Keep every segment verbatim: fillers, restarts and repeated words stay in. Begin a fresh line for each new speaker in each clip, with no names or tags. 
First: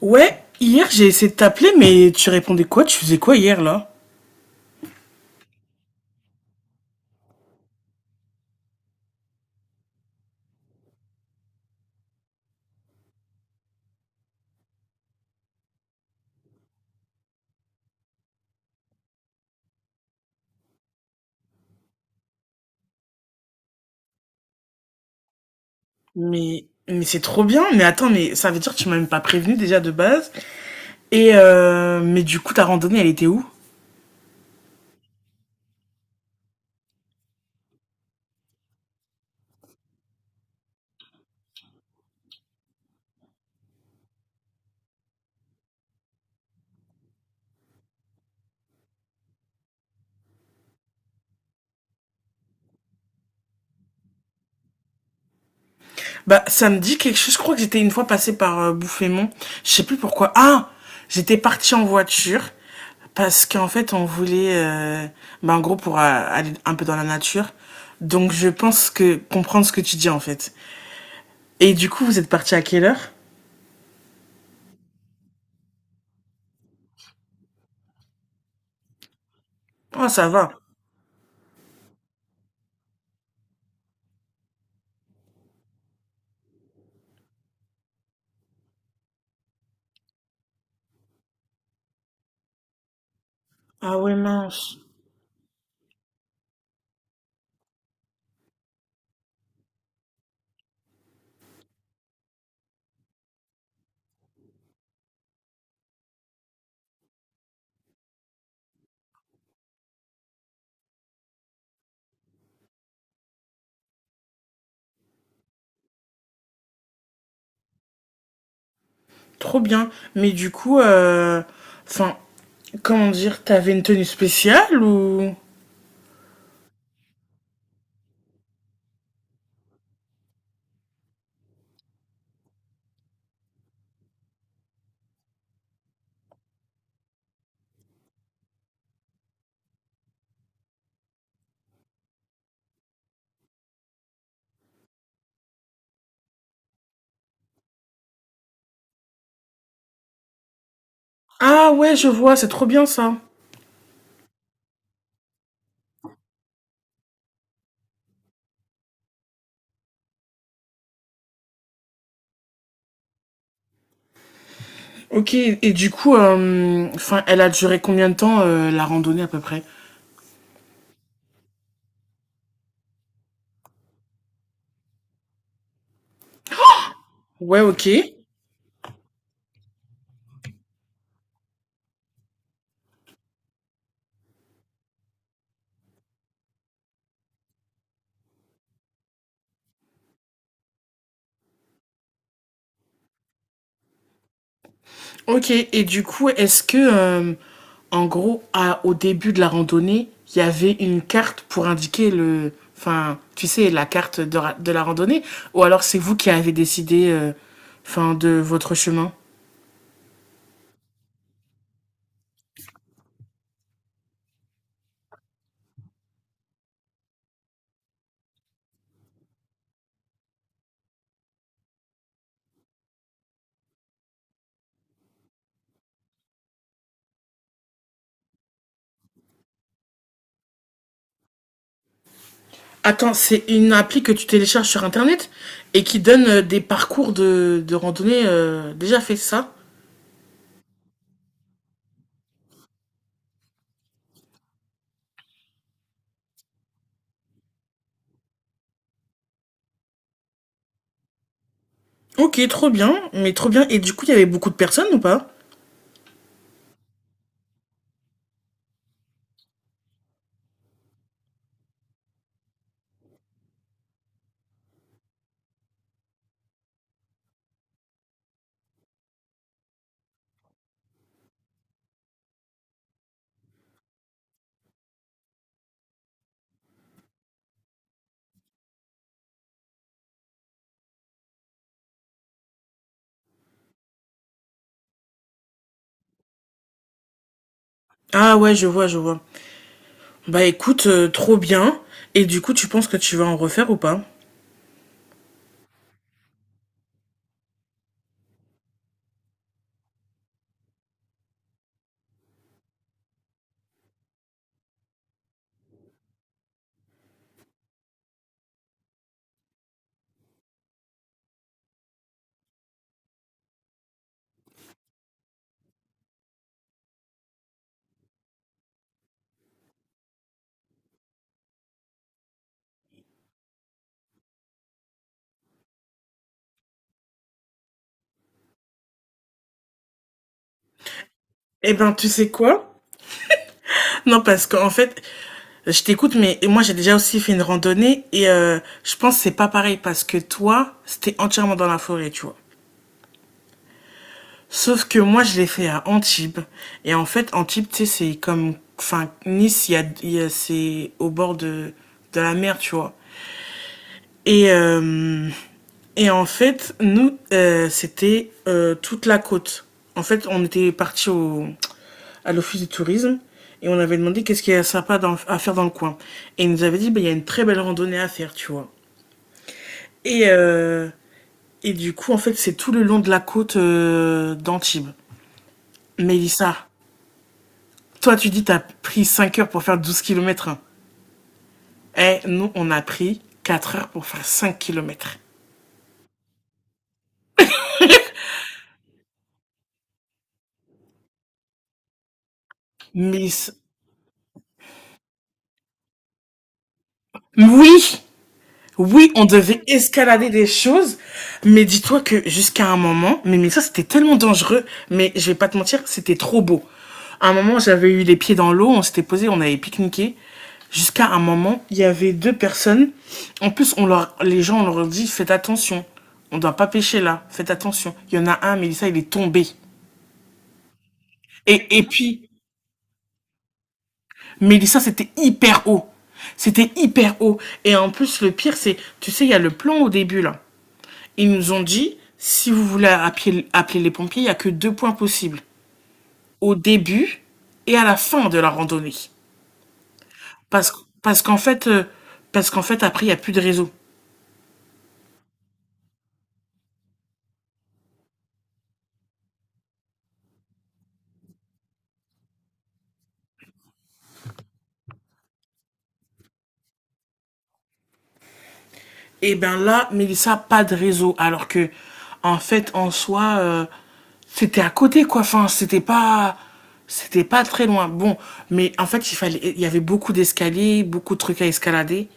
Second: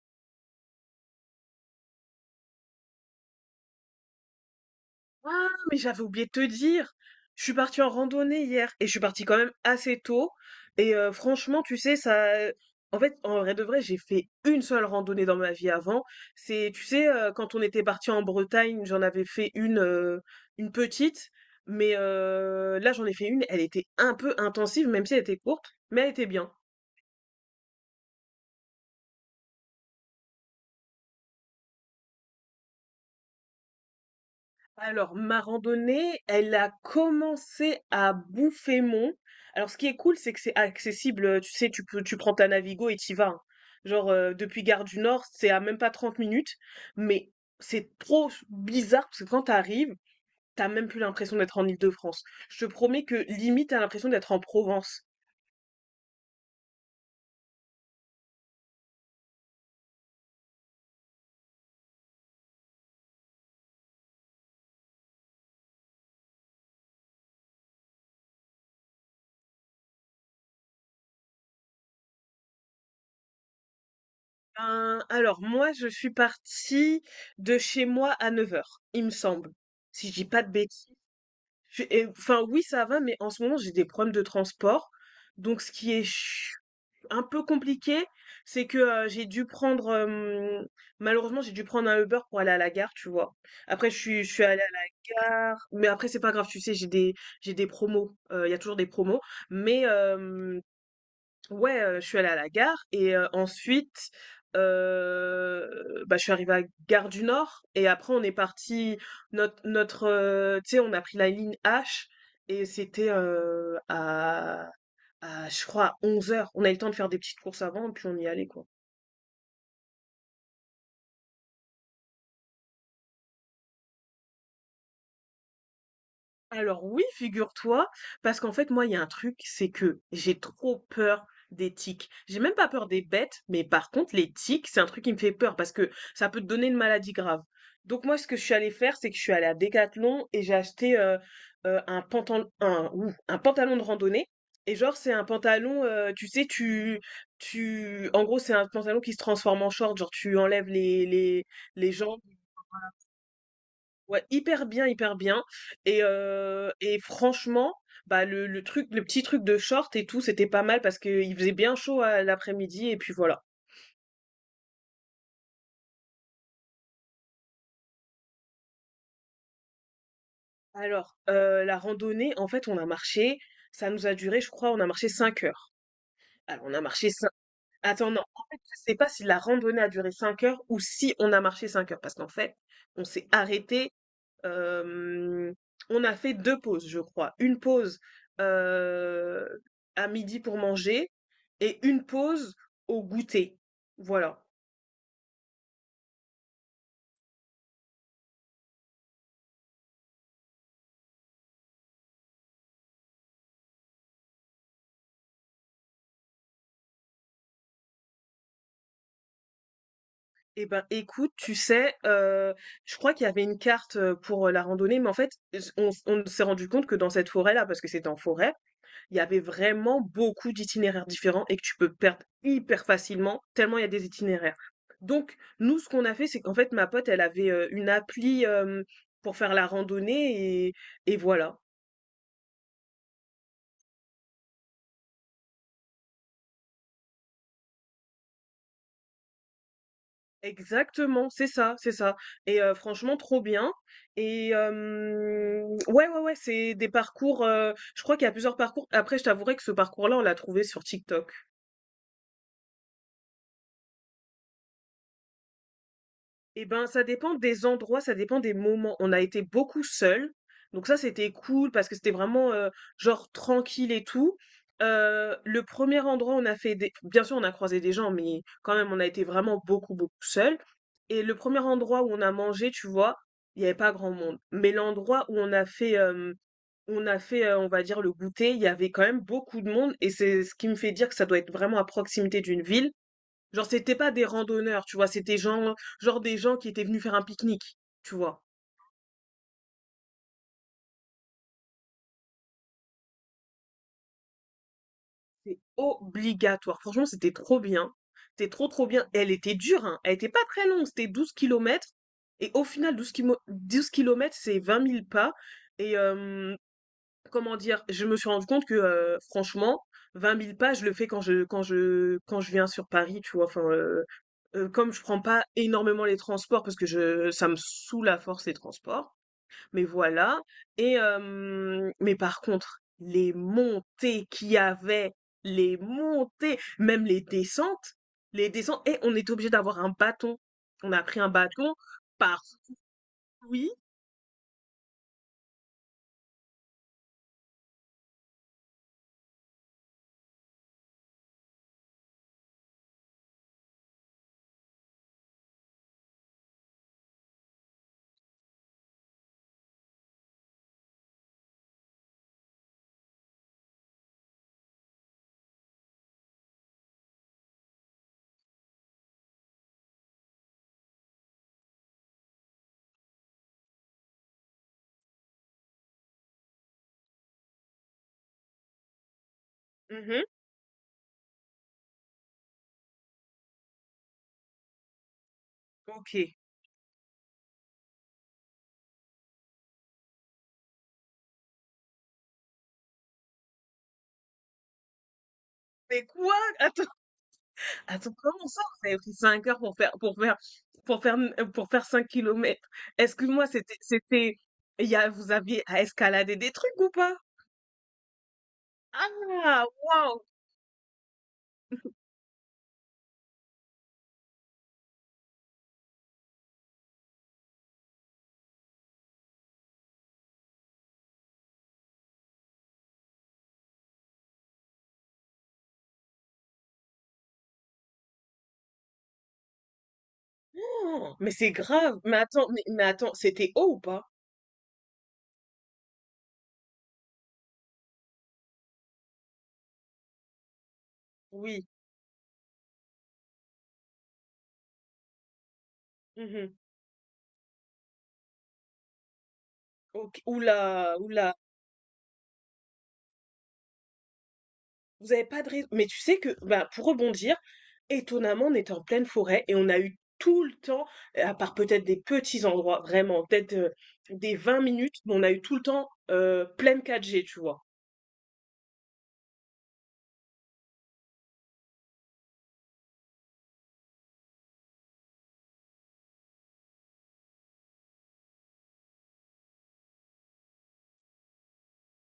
Ouais, hier j'ai essayé de t'appeler, mais tu répondais quoi? Tu faisais quoi hier là?
Ah, mais j'avais oublié de te dire. Je suis partie en randonnée hier et je suis partie quand même assez tôt. Et euh, franchement, tu sais, ça. En fait, en vrai de vrai, j'ai fait une seule randonnée dans ma vie avant. C'est, tu sais, euh, quand on était parti en Bretagne, j'en avais fait une, euh, une petite. Mais euh, là, j'en ai fait une. Elle était un peu intensive, même si elle était courte, mais elle était bien.
Mais, mais c'est trop bien. Mais attends, mais ça veut dire que tu m'as même pas prévenu déjà de base. Et euh, mais du coup, ta randonnée, elle était où?
Alors, ma randonnée, elle a commencé à Bouffaymont. Alors, ce qui est cool, c'est que c'est accessible. euh, Tu sais, tu peux, tu prends ta Navigo et t'y vas, hein. Genre, euh, depuis Gare du Nord, c'est à même pas trente minutes. Mais c'est trop bizarre parce que quand t'arrives, t'as même plus l'impression d'être en Île-de-France. Je te promets que limite, t'as l'impression d'être en Provence.
Bah, ça me dit quelque chose. Je crois que j'étais une fois passée par euh, Bouffémont. Je sais plus pourquoi. Ah, j'étais partie en voiture parce qu'en fait, on voulait, euh, bah, en gros, pour euh, aller un peu dans la nature. Donc, je pense que comprendre ce que tu dis en fait. Et du coup, vous êtes parti à quelle heure?
Ben, alors, moi, je suis partie de chez moi à neuf heures, il me semble.
Oh,
Si je dis
ça
pas de
va.
bêtises. J'ai et Enfin oui, ça va, mais en ce moment, j'ai des problèmes de transport. Donc ce qui est ch- un peu compliqué, c'est que euh, j'ai dû prendre euh, malheureusement, j'ai dû prendre un Uber pour aller à la gare, tu vois. Après
Ah
je
ouais,
suis je suis allée
mince.
à la gare, mais après c'est pas grave, tu sais, j'ai des j'ai des promos, euh, il y a toujours des promos, mais euh, ouais, heu, je suis allée à la gare et heu, ensuite, heu, bah, je suis arrivée à Gare du Nord et après on est parti notre notre, heu, tu sais, on a pris la ligne hache et c'était, heu, à à je crois à heures. On a eu le temps de faire des petites courses avant puis on y allait, quoi.
Trop bien. Mais du coup, euh, enfin, comment dire, t'avais une tenue spéciale ou
Alors oui, figure-toi, parce qu'en fait, moi, il y a un truc, c'est que j'ai trop peur des tiques. J'ai même pas peur des bêtes, mais par contre, les tiques, c'est un truc qui me fait peur parce que ça peut te donner une maladie grave. Donc moi, ce que je suis allée faire, c'est que je suis allée à Decathlon et j'ai acheté euh, euh, un pantalon, un, ouh, un pantalon de randonnée. Et genre, c'est un pantalon, euh, tu sais, tu, tu, en gros, c'est un pantalon qui se transforme en short. Genre, tu enlèves les, les,
ah
les
ouais, je
jambes.
vois, c'est trop bien ça.
Ouais, hyper bien, hyper bien. Et, heu et franchement, bah, le le truc le petit truc de short et tout, c'était pas mal parce qu'il faisait bien chaud à l'après-midi et puis voilà.
Ok, et du coup, euh, enfin, elle a duré combien de temps euh, la randonnée à peu près
Alors, heu, la randonnée, en fait, on a marché, ça nous a duré, je crois, on a marché cinq heures. Alors on a marché cinq,
ouais, ok.
attends, non, en fait, je sais pas si la randonnée a duré cinq heures ou si on a marché cinq heures parce qu'en fait, on s'est arrêté. Hem, on a fait deux pauses, je crois. Une pause, heu, à midi pour manger et une pause au goûter. Voilà.
Ok, et du coup, est-ce que, euh, en gros, à- au début de la randonnée, il y avait une carte pour indiquer le, enfin, tu sais, la carte de, ra- de la randonnée, ou alors c'est vous qui avez décidé, euh, enfin, de votre chemin
Et ben, écoute, tu sais, heu, je crois qu'il y avait une carte, heu, pour la randonnée, mais en fait, on on s'est rendu compte que dans cette forêt-là, parce que c'était en forêt, il y avait vraiment beaucoup d'itinéraires différents et que tu peux perdre hyper facilement, tellement il y a des itinéraires. Donc, nous, ce qu'on a fait, c'est qu'en fait, ma pote, elle avait euh, une appli euh, pour faire la randonnée et, et voilà.
attends, c'est une appli que tu télécharges sur internet et qui donne euh, des parcours de, de randonnée euh, déjà fait ça.
Exactement, c'est ça, c'est ça. Et euh, franchement, trop bien. Et euh, ouais, ouais, ouais, c'est des parcours. Euh, je crois qu'il y a plusieurs parcours. Après, je t'avouerai que ce parcours-là, on l'a trouvé sur TikTok.
Ok, trop bien, mais trop bien. Et du coup, il y avait beaucoup de personnes ou pas?
Eh ben, ça dépend des endroits, ça dépend des moments. On a été beaucoup seuls, donc ça, c'était cool parce que c'était vraiment, heu, genre tranquille et tout. Heu, le premier er endroit, on a fait des bien sûr, on a croisé des gens, mais quand même, on a été vraiment beaucoup, beaucoup seuls, et le premier endroit où on a mangé, tu vois, il y avait pas grand monde. Mais l'endroit où on a fait, hem, où on a fait, heu, on va dire le goûter, il y avait quand même beaucoup de monde et c'est ce qui me fait dire que ça doit être vraiment à proximité d'une ville. Genre, c'était pas des randonneurs, tu vois, c'était gens, genre des gens qui étaient venus faire un pique-nique, tu
Ah
vois.
ouais, je vois, je vois. Bah écoute, euh, trop bien. Et du coup, tu penses que tu vas en refaire ou pas?
C'est obligatoire. Franchement, c'était trop bien. C'était trop, trop bien. Elle était dure, hein. Elle était pas très longue, c'était douze kilomètres. Et au final, douze kilo- douze kilomètres, c'est vingt mille pas. Et euh, comment dire, je me suis rendu compte que, euh, franchement, vingt mille pas, je le fais quand je, quand je, quand je viens sur Paris, tu vois. Enfin, euh, euh, comme je prends pas énormément les transports parce que je, ça me saoule à force les transports. Mais voilà. Et hem, mais par contre, les montées qu'il y avait, les montées, même les descentes, les descentes, et on est obligé d'avoir un bâton. On a pris un
Eh
bâton
ben, tu sais
par
quoi?
oui,
Non, parce qu'en fait, je t'écoute, mais moi j'ai déjà aussi fait une randonnée et euh, je pense que c'est pas pareil parce que toi, c'était entièrement dans la forêt, tu vois. Sauf que moi, je l'ai fait à Antibes. Et en fait, Antibes, tu sais, c'est comme. Enfin, Nice, il y a, il y a- c'est au bord de, de la mer, tu vois. Et, euh, et en fait, nous, euh, c'était euh, toute la côte. En fait, on était parti au, à l'office du tourisme et on avait demandé qu'est-ce qu'il y a sympa dans- à faire dans le coin. Et ils nous avaient dit, bah, il y a une très belle randonnée à faire, tu vois.
mmh,
Et, euh, et du coup, en fait, c'est tout le long de la côte euh, d'Antibes.
OK.
Mélissa. Toi, tu dis, t'as pris cinq heures pour faire douze kilomètres. Eh, nous, on a pris quatre heures pour faire cinq kilomètres.
Mais quoi? Attends, attends, comment ça vous avez pris cinq heures pour faire pour faire pour faire, mmh, pour faire cinq kilomètres. Excuse-moi,
Mais,
c'était c'était, il y a vous aviez à escalader des trucs ou pas?
oui, oui, on devait
Ah! Waouh!
escalader des choses. Mais dis-toi que jusqu'à un moment, mais, mais ça, c'était tellement dangereux. Mais je vais pas te mentir, c'était trop beau. À un moment, j'avais eu les pieds dans l'eau, on s'était posé, on avait pique-niqué. Jusqu'à un moment, il y avait deux personnes. En plus, on leur, les gens, on leur dit, faites attention. On ne doit pas pêcher là. Faites attention. Il y en a un, Mélissa, il est tombé.
Oh, mais c'est
Et, et
grave. Mais
puis,
attends, mais, mais attends, c'était haut ou pas?
Mélissa, c'était hyper haut. C'était hyper haut. Et en plus, le pire, c'est, tu sais, il y a le plan au début, là. Ils nous ont
Oui.
dit, si vous voulez appeler, appeler les pompiers, il n'y a que deux points possibles.
Mhm.
Au début et à la fin de la randonnée.
Ok. Oula,
Parce, parce
oula.
qu'en fait, euh, parce qu'en fait, après, il n'y a plus de réseau.
Vous avez pas de raison. Mais tu sais que, bah, pour rebondir, étonnamment, on était en pleine forêt et on a eu tout le temps, euh, à part peut-être des petits endroits, vraiment, peut-être euh, des vingt minutes, mais on a eu tout le temps euh, pleine quatre g, tu vois.
Et bien là, Mélissa, pas de réseau. Alors que, en fait, en soi, euh, c'était à côté, quoi. Enfin, c'était pas. C'était pas très loin. Bon, mais en fait, il fallait, il y avait beaucoup d'escaliers, beaucoup de trucs à escalader.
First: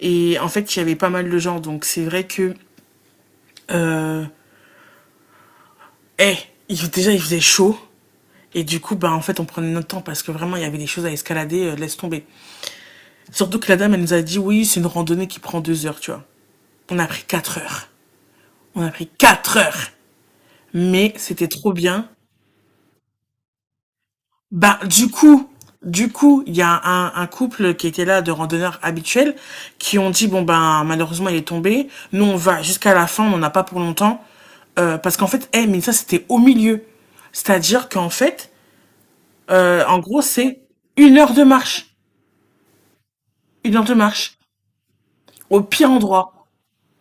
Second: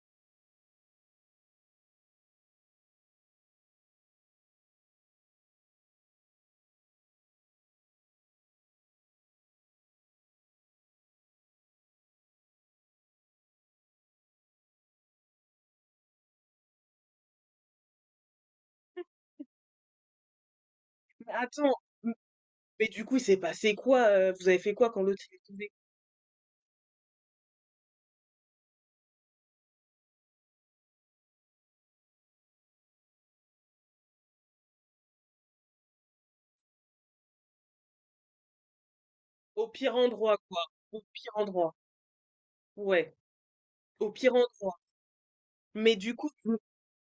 Et en fait, il y avait pas mal de gens. Donc, c'est vrai que, euh, eh, il- déjà, il faisait chaud. Et du coup, bah, en fait, on prenait notre temps parce que vraiment, il y avait des choses à escalader, euh, laisse tomber. Surtout que la dame, elle nous a dit, oui, c'est une randonnée qui prend deux heures, tu vois. On a pris quatre heures. On a pris quatre heures. Mais
Mais
c'était
attends,
trop bien.
m- mais du coup, il s'est passé quoi? Euh, vous avez fait
Bah,
quoi quand
du
l'autre s'est
coup,
retrouvé
du coup, il y a un, un couple qui était là de randonneurs habituels qui ont dit bon ben malheureusement il est tombé. Nous on va jusqu'à la fin, on n'en a pas pour longtemps. Euh, parce qu'en fait, eh mais ça c'était au milieu. C'est-à-dire qu'en fait,
au
euh,
pire
en gros
endroit,
c'est
quoi. Au
une
pire
heure de
endroit.
marche,
Ouais,
une heure de
au pire
marche
endroit.
au pire
Mais du coup,
endroit.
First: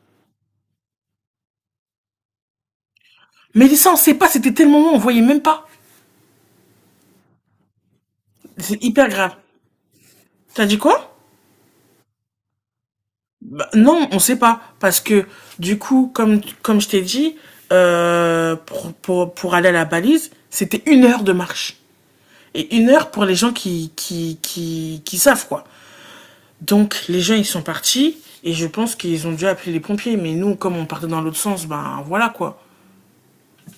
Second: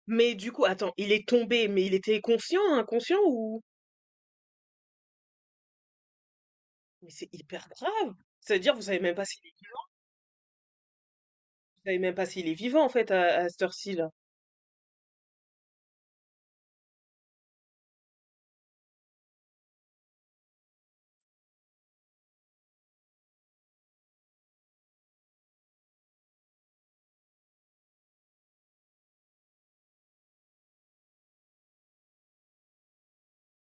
Mais du coup, attends, il est tombé, mais il était conscient, inconscient ou?
Mais ça on sait pas, c'était tellement long, on voyait même pas.
Mais c'est hyper grave. C'est-à-dire, vous
C'est
savez
hyper
même pas
grave.
s'il est,
T'as dit quoi?
vous savez même pas s'il est vivant en fait à, à cette
Bah, non,
heure-ci-là.
on sait pas. Parce que, du coup, comme, comme je t'ai dit, euh, pour, pour, pour aller à la balise, c'était une heure de marche. Et une heure pour les gens qui, qui, qui, qui savent, quoi. Donc, les gens, ils sont partis. Et je pense qu'ils ont dû appeler les pompiers. Mais nous, comme on partait dans l'autre sens, ben voilà, quoi.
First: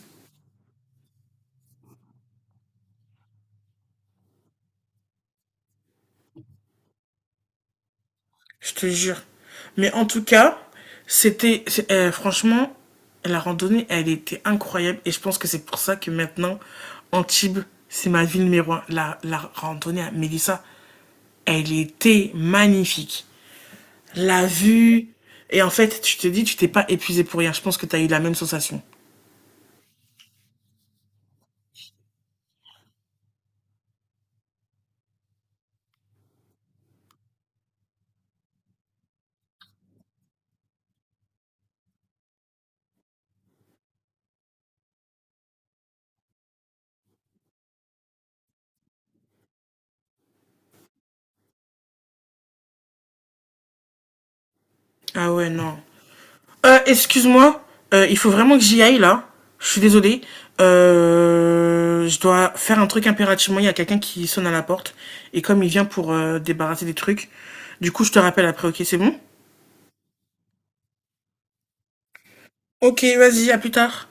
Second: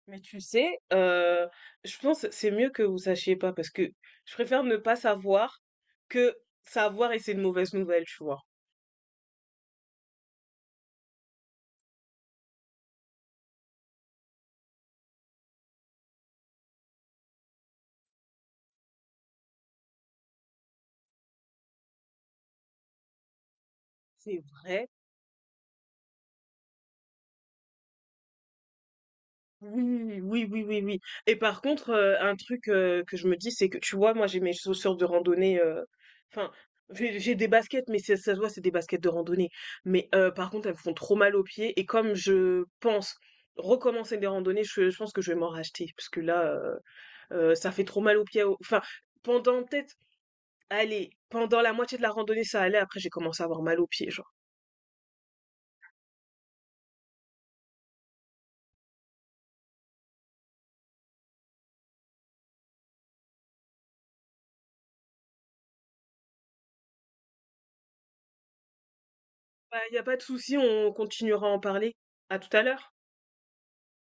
Mais tu sais, euh, je pense que c'est mieux que vous sachiez pas parce que je préfère ne pas savoir que savoir et c'est une mauvaise nouvelle, tu vois.
Je te jure. Mais en tout cas, c'était euh, franchement la randonnée, elle était incroyable et je pense que c'est pour ça que maintenant Antibes, c'est ma ville numéro un. La, la randonnée à Mélissa, elle était magnifique.
C'est
La
vrai.
vue et en fait, tu te dis, tu t'es pas épuisé pour rien. Je pense que tu as eu la même sensation.
Oui, oui, oui, oui, oui. Et par contre, euh, un truc euh, que je me dis, c'est que tu vois, moi j'ai mes chaussures de randonnée. euh, Enfin, j'ai j'ai des baskets, mais c'est- ça se voit, c'est des baskets de randonnée. Mais euh, par contre, elles me font trop mal aux pieds. Et comme je pense recommencer des randonnées, je, je pense que je vais m'en racheter. Parce que là, euh, euh, ça fait trop mal aux pieds. au- Enfin, pendant peut-être, allez, pendant la moitié de la randonnée, ça allait. Après, j'ai commencé à avoir mal aux pieds, genre.
Ah ouais, non. Euh, excuse-moi, euh, il faut vraiment que j'y aille là. Je suis désolée. Euh, je dois faire un truc impérativement. Il y a quelqu'un qui sonne à la porte. Et comme il vient pour euh, débarrasser des trucs, du coup, je te rappelle après, ok, c'est bon?
Bah, y a pas de souci, on continuera à en parler. À tout à l'heure.
Ok, vas-y, à plus tard.